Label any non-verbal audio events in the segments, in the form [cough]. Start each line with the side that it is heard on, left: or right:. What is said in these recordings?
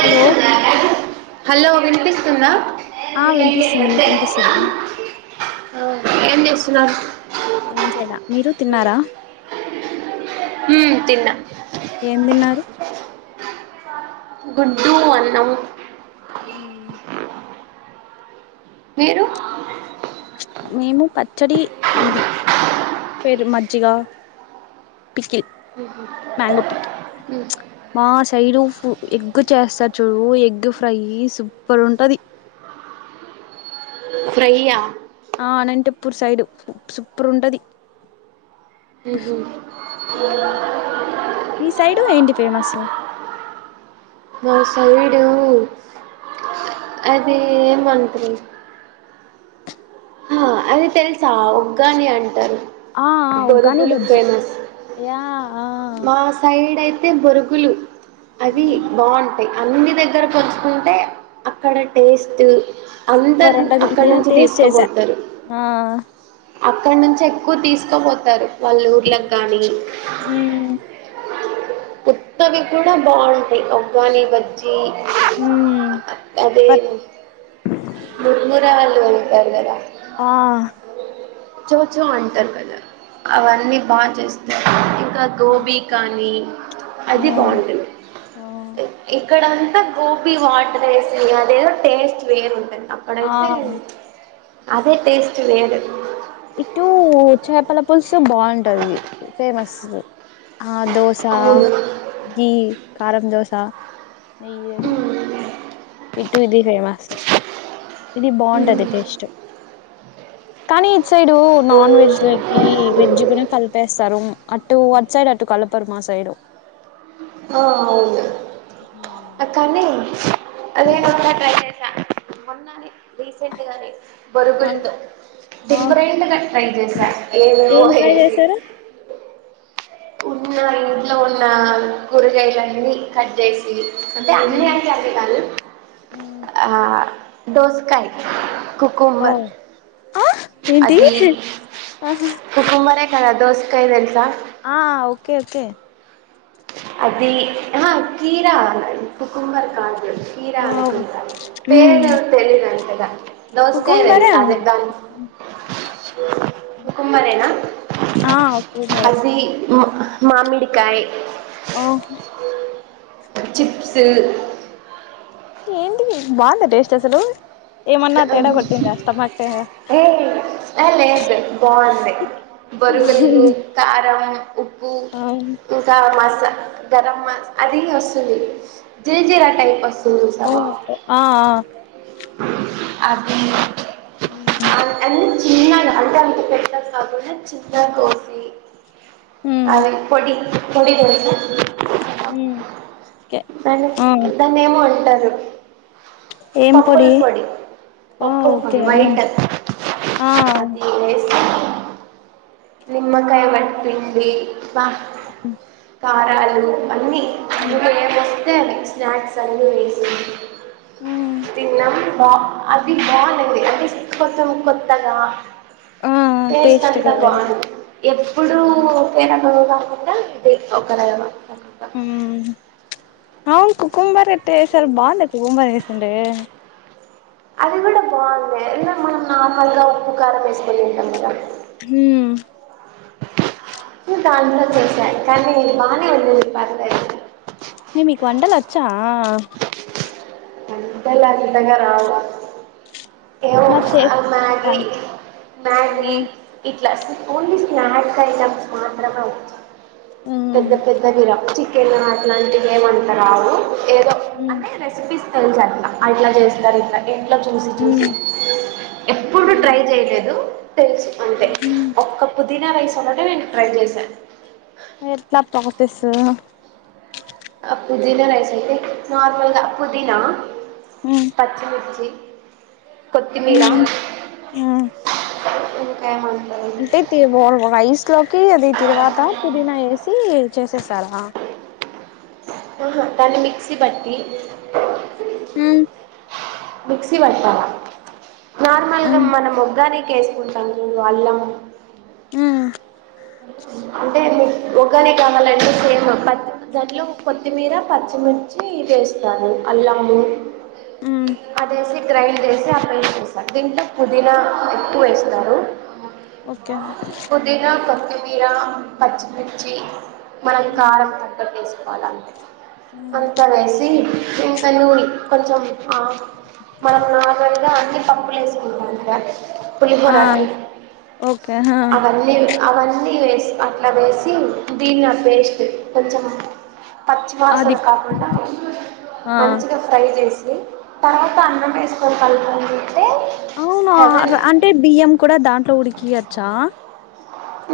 left: Hello
right: hello వినిపిస్తుందా
left: ఆ వినిపిస్తుంది మీకు వినిపిస్తుందా
right: ఏం చేస్తున్నారు
left: ఏం చేయల మీరు తిన్నారా
right: మ్మ్, తిన్నా
left: ఏం తిన్నారు
right: గుడ్డు అన్నం
left: అ
right: మీరు
left: మేము పచ్చడి ఇది పెరు మజ్జిగ పిస్కెట్ మ్యాంగో పీక్కి మా సైడు తు ఎగ్ చేస్తారు. చూడు ఎగ్ ఫ్రై సూపర్ ఉంటది.
right: ఫ్రై య్యా
left: ప్పూర్ సైడు సూపర్ ఉంటది. మీ సైడు ఏంటి ఫేమస్
right: మా సు కోవిడ్ అది ఏం మంత్ ఆ అది తెలుస ఉగ్గని అంటారు.
left: ఆ ఆ ఉగ్గని
right: బొరుగులు
left: బజ్జి
right: ఫేమస్
left: యా ఆ
right: తే బొరుగులు అవి బాగుంటాయి అన్ని దగ్గర పోలుచుకుంటే అక్కడ టేస్ట్
left: సూపర్
right: అందరు
left: ఉంటది
right: అక్కడ
left: ఇయర్
right: నుంచి
left: టేస్ట్
right: తీసుకబో
left: చేసా ఆ
right: అక్కడ నుంచి ఎక్కువ తీసుకపోతారు. వాల్ల ఊర్లకు గానీ
left: మ్మ్
right: కొత్తవి కూడా బాగుంటాయి. వుగ్గని బజ్జీ ది
left: మ్మ్
right: అదే
left: పర్
right: ముముర్రాళ్ళు వంట గదా
left: ఆ
right: చోచో అంటారు. కదా అవన్నీ బాగా చేస్తారు ఇంకా గోబీ కానీ
left: ఆ
right: అది బాగుంటుంది. ఇక్కడ గోబీ వాటర్ వేసి అదేదో టేస్ట్ వేరుంటుంది
left: ఆ
right: అక్కడైతే అదే టేస్ట్ లేదు
left: ఇటు చైప్పల్పుల్ సో బాగుంటది ఫేమస్ ఆ దోస
right: అవును
left: ఘీ కారం దోశ నెయ్యి
right: మ్మ్.
left: ఇటు ఇది ఫేమస్ ఇది బాగుంటది.
right: మ్మ్.
left: టేస్ట్ కానీ ఇటు సైడ్ నాన్ వెజ్ లోకి వెజ్ కూడా కలిపే స్తరూ అటు అటు సైడ్ అటు కలపరు మా సైడు
right: ఆ అవును ఆ కానీ అదే ట్రై చేస మోనా నే రీసెంట్ గానే
left: ఆ
right: బొరుగులతో
left: ఆ
right: డిఫరెంట్గా ట్రై చేశా ఏమేవో
left: ఏం
right: వసి
left: ట్రై చేశారు
right: ఉన్న ఇంట్లో ఉన్న కూరగాయలన్నీ కట్ చేసి అంటే అన్ని
left: ఉమ్
right: ఆంటే అన్ని కధు
left: ఉమ్
right: ఆ దోస్కాయ
left: ఓ
right: కుకుమబార్
left: ఆ ఏంటి ఆహా
right: చాలా దోసకయ టెలుసా
left: ఆ ఓకే ఓకే
right: అది హా కీరా కుకుంబర కాార్డు క్షీరా
left: ఆ
right: అనుకుంటా
left: ఉమ్
right: పేరు తెలిదు అంతగా దోసకాయి
left: కుకుంబరే
right: టెలుసా అధే కుకుంబార ఎనా
left: ఆ కుకుంబరే
right: అది మా మామిడికాయ
left: ఓహ్
right: చిప్సు
left: ఏంటి బాగుందా టేస్ట్ అసలు ఏమన్నా తేడా కొట్టిందా స్టమక్ తేడా
right: ఏ లేదు బాగుంది బొరుగులు కారం ఉప్పు
left: ఆ
right: ఇంకా మ గరం అది వస్తుంది జీల్ జిరా టైప్ వస్తు
left: ఓ ఆ ఆ
right: అది
left: ఉమ్
right: అవున్ అ చిన్న అంట అకి పెద్దగు చిన్న కోఫీ అే పొడి [unintelligible]
left: ఉమ్ ఓకే
right: దాన్ని
left: ఆ
right: దాన్ని ఏమో అంటారు
left: ఏం పొడి ఓ
right: పప్పుల
left: ఒకే
right: పొడి వైట్
left: ఆ
right: అది వేసి నిమ్మకాయ వట్పిిండి వా
left: ఇ
right: కారాలు
left: ఉమ్
right: ది అ స్నాక్స్ అన్న వేసి
left: ఉమ్
right: తిన్నం బా అది బాగునే అంటే కొత్తం కొత్తగా
left: ఆ
right: టేస్ట్
left: టేస్ట్గా
right: అంతా
left: వర
right: బాగుంది ఎప్పుడు పెరు కాకుండా ఇది ఒక ర
left: ఉ అవును కుకుంబర్ ఎట్టా చేశారు బాగుంద కుకుంబర్ వేసంటే
right: అది కూడా బాగుంది మనం హమల్గా ఉప్పు కారం వేసుకొని తింటాం కదా
left: మ్
right: [unintelligible] కనీ బానే ఉంది తాటికాయ
left: న మీకు వంటలు వచ్చా
right: ఇంటలా తంటగరవ
left: మరి చే ఓ
right: [unintelligible] ప్లాస్ ఓన్లీ స్నాక్స్ ఐటైమ్స్ మాత్రమే పెద్ద
left: ఉమ్
right: పెద్ద మీరా క నాట్లాంటిగాే ఏవంత రావు ఏదో
left: ఉమ్
right: అంటే రెసిపీస్ తెలుస అట్లా చేస్తారు ఇట్లా ఇంట్లా చూసి చూసి ఎప్పుడు
left: ఉమ్
right: ట్రై చేయలేదు తెలుసు అంతే ఒక్క పుదీనా వయసు న్నట న ట్రై చేసాను
left: ఎట్లా తొగతెసు
right: ఆ పుదినా రైస్ అయితే నార్మల్గా ఆ పుదిిన
left: ఉమ్
right: పచ్చిమిర్చి కొత్తిమీరా [unintelligible]
left: అంటే రైస్ లోకి అది తరువాత పుదీనా వేసి చేసేసారా
right: ఆహా తనే మిక్సి పట్టి
left: మ్
right: మిక్సీ పట్టాల నార్మల్ గా
left: ఉమ్
right: మనం ఉగ్గానికి కే స్పూన్ చ అల్లం
left: ఆ
right: అంటే ఉగానే కావాలంటే సేమ్ ప దాంట్లో కొత్తిమీర పచ్చిమిర్చి ఇది వేస్తారు అల్లము
left: ఉమ్
right: అదేసి గ్రైండ్ చేసి అప్పు వేసేస్తారు దీంట్లో పుదీనా ఎక్కువ వేస్తారు
left: ఓకే
right: కొత్తిమీరా పచ్చి పిచ్చి మనకి
left: ఉమ్
right: కారం తగ్గట్టే సీ అన
left: ఉమ్
right: అంతా కైసి ఇంక నూరి కొంచెం ఆ మనం నాల్ గంద అన్ని అప్పులే సమాధ
left: ఆ
right: పులిహోరఅండి
left: ఓకే హా
right: అవన్ని అవన్ని అన్ని వేసి అట్లా వేసి పంచదార వేసి దీన్న అపేస్ట్ కొంచెం పచ్చి వాసన
left: అది
right: కాకుండా
left: ఆ
right: మంచిగా ఫ్రై చేసి తర్వాత అన్నం వేసుకొని కలుపండి
left: అవును అంటే బియ్యం కూడా దాంట్లో ఉడికియచ్చా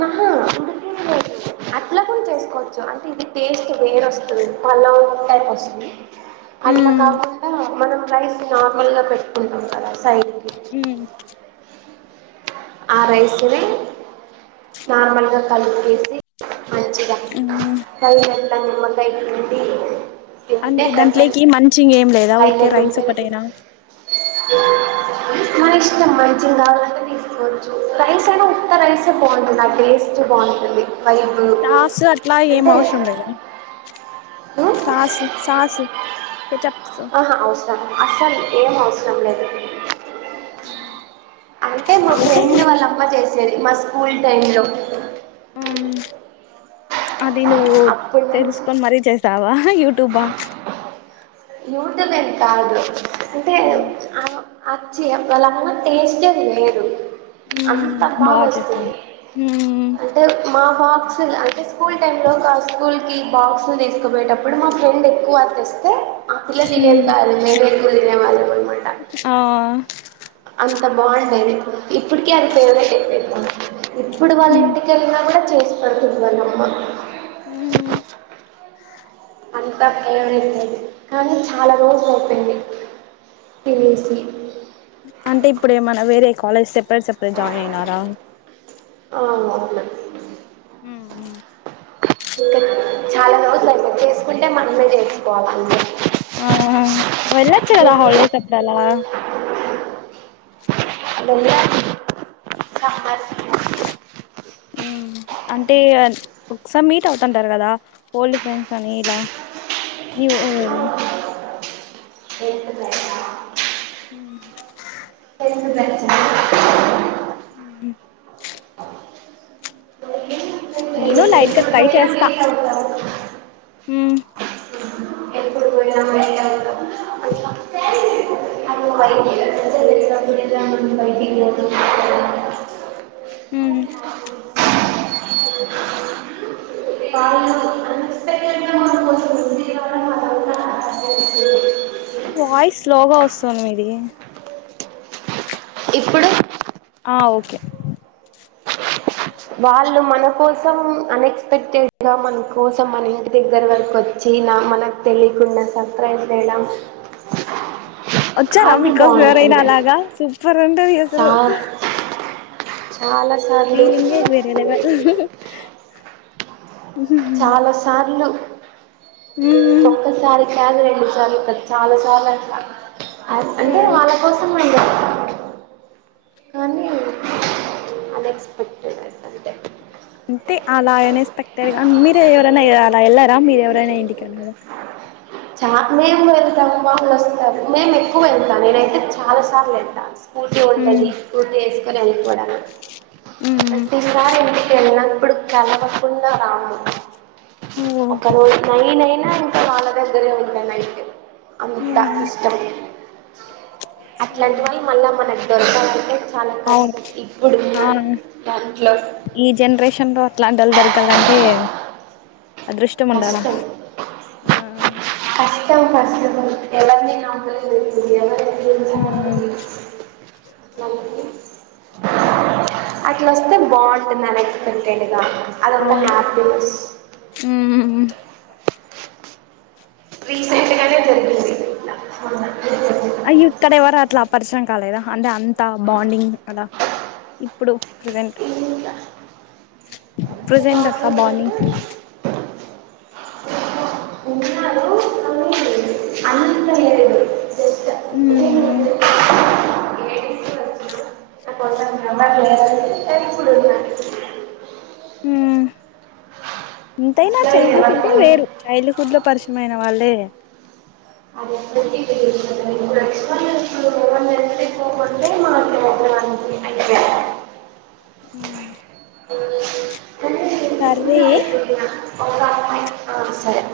right: నా అందుకే అట్లా కూడా చేసుకోవచ్చు అంటే ఇది టేస్ట్ వేరు వస్తుంది పలావ్ టైప్ వస్తది అట్లా
left: ఉమ్
right: కాకుండా మనం రైస్ కి నార్మల్ గా పెట్టుకుంటాం కదా సాైత
left: ఉమ్
right: ఆ రైస్ని నార్మల్గా కలిపేసి మంచిగా
left: ఉమ్
right: హరి అం నిమ్మకాయ్ పిండి తింటే
left: అంటే
right: హెవెన్
left: దాంట్లోకి మంచి ఏం లేదా ఊరికే రైస్ ఒకటైనా
right: మనిష్టం మించిం కావలంటే కొంచెం రైస్ అయినా ఉత్త రైసే బాగుంటుంది ఆ టేస్ట్ బాగుంటుంది వైబ్
left: సాస్ అట్లా ఏం
right: అంటే
left: అవసరం లేదు
right: ఉమ్,
left: సాస్ సాస్ కచప్స్
right: అ అసలు ఏం అవసరం లేదు అ మ ఫ్రెండ్ వాళ్ల అమ్మ చె చేసేది మా స్కూల్ టైమ్ లో
left: అ అది నువ్వు
right: అప్పటి నుంచి
left: తెలుసుకొని మరీ చేసావా యూటూబా
right: యూటలే కాదు
left: ఆ
right: చ్చి వాళ్ళమ్మ టేస్టే వేరు అంత
left: ఉమ్ బా చేస్తావ్
right: బాగొస్తుంది
left: ఉమ్
right: అంటే మా బాక్స్ లు అంటే స్కూల్ టైంలో కా స్కూల్కి బాక్స్ ను తీసుకుపోయేటప్పుడు మా ఫ్రెండ్ ఎక్కువ అ తెస్తే పిల్లల్ని చేబ్
left: ఉమ్
right: తారుమే కూ దినే వాళ్ళ అంట అ
left: ఆ
right: అంత బాగుండేది ఇప్పటిక అది ఫె వ్రటే ఇప్పుడు వాళ్ళ
left: ఉమ్
right: ఇంటికి వెళ్ళినా కూడా చేస్తది వాళ్ళ అమ్మ
left: ఊ
right: అంత ఫేవరెట్ ప్లేస్ కానీ చాలా రోజులు అయిపోయింది [inaudible]
left: అంటే ఇప్పుడేమన్నా వేరే college separate separate join అయినారా
right: [inaudible]
left: ఊ ఊ
right: ఇంకా చాలా రోజులు [inaudible] చేసుకుంటే మనమే చేసుకోవాలి
left: [unintelligible] వెళ్ళొచ్చు కదా హాలిడేస్ అప్పుడలా
right: [inaudible]
left: మ్ అంటే ఒకసారి మీట్ అవుతుంటారు, కదా ఓల్డ్ ఫ్రెండ్స్ అని ఇలా ఇవ్ అది
right: టెన్త్ బ్యాచ్
left: మ్
right: టెన్త్ బ్యాచ్
left: నీను లైట్గా
right: ఇప్పుడు
left: ట్రై
right: పోయినా
left: చేస్తా
right: లేట్ అవుతాము ఎప్పుడు పోయినా బయట ఉంటాం. [inaudible]
left: మ్
right: వాళ్ళు గా మన కోసం ఉంది కాబట్టి మనం కూడా
left: వాయిస్ స్లోగా వస్తుంది
right: ఇప్పుడు
left: ఆ ఓకే
right: వాళ్ళు మన కోసం అన్ఎక్స్పెక్టెడ్ గా మన కోసం మన ఇంటి దగ్గర వరకు వచ్చి, నా మనకు తెలియకుండా సర్ప్రైజ్ చేయడం
left: వచ్చారా
right: అది
left: బికాస్ వేరైనా అలాగా సూపర్ అంటే
right: చ
left: ఫీలింగె వేరె లెవల్
right: చాల సార్లు
left: ఊహు
right: కాదు రెండు సార్లు చాల సార్లు అంట అంటే నె
left: అవు
right: వాళ్ళ కోసం అండి కానీ అనెక్స్పెడ్ అ అంటే
left: అంటె అలా ఎనెస్పెక్టెడ్గ మీరు ఎవరైనా అలా వెళ్ళారా మీరు ఎవరైనా ఇంటికి వెళ్ళారా
right: చా మేము వెళ్తాము మామలు వస్తున్నారు మేము ఎక్కువ వెళ్తాం నేనైతే చాల సార్లు వెళ్తాను స్కూర్తి ఉంటది స్కూటీ ఒక అనిపోడ ప్రతిసార్ ఎంటికళ్న్నా ఇప్పుడు కలవకుండా రాము
left: ఓ
right: ఒక రోజు [unintelligible] వాల్ల గళ్ గళ్లు ఉండ నయిట్ అంతా ఇష్టం అట్లాంటి వన్ని మళ్ళా మనకి [unintelligible]
left: అవు అవును
right: దాంట్లో
left: ఈ జెన్రేషన్ లో అట్లాంటోల్లు దొరకాలంటే అదృష్టం ఉండాలా
right: కష్టం
left: ఆ
right: కష్ తోని కష్టం ఎలా [unintelligible] [unintelligible] మళ్లీ అట్లాొస్తే బాగుంటుందని ఎనెక్స్పెక్టెడ్గ అదొకటి
left: అవును
right: నాక్ తెల్స్
left: ఉమ్
right: రీసెంట్గానే జరిగింది
left: అయ్యో ఇత్తడ ఎవరాట్ల పరిచయం కాలేదా అంటే అంత బాండింగ్ అద ఇప్పుడు ప్రిజెంట్ ప్రెజెంట్ అక్క బాన్నింగ్
right: ఇంకా ఇన్నడుగు [unintelligible]
left: ఊ
right: నేను [unintelligible] అంటె ఇప్పుడు
left: ఇంతైనా
right: అసలు నేను
left: చైల్డ్ హుడ్ే
right: ఎవరికన్నా
left: వేరు చైల్డ్ హుడ్ లో పరిచయమైన వాళ్ళే
right: అది అందరికి తెలుసు మరి ఇప్పుడ [unintelligible]
left: ఉమ్
right: అదే
left: కర్వి
right: సరె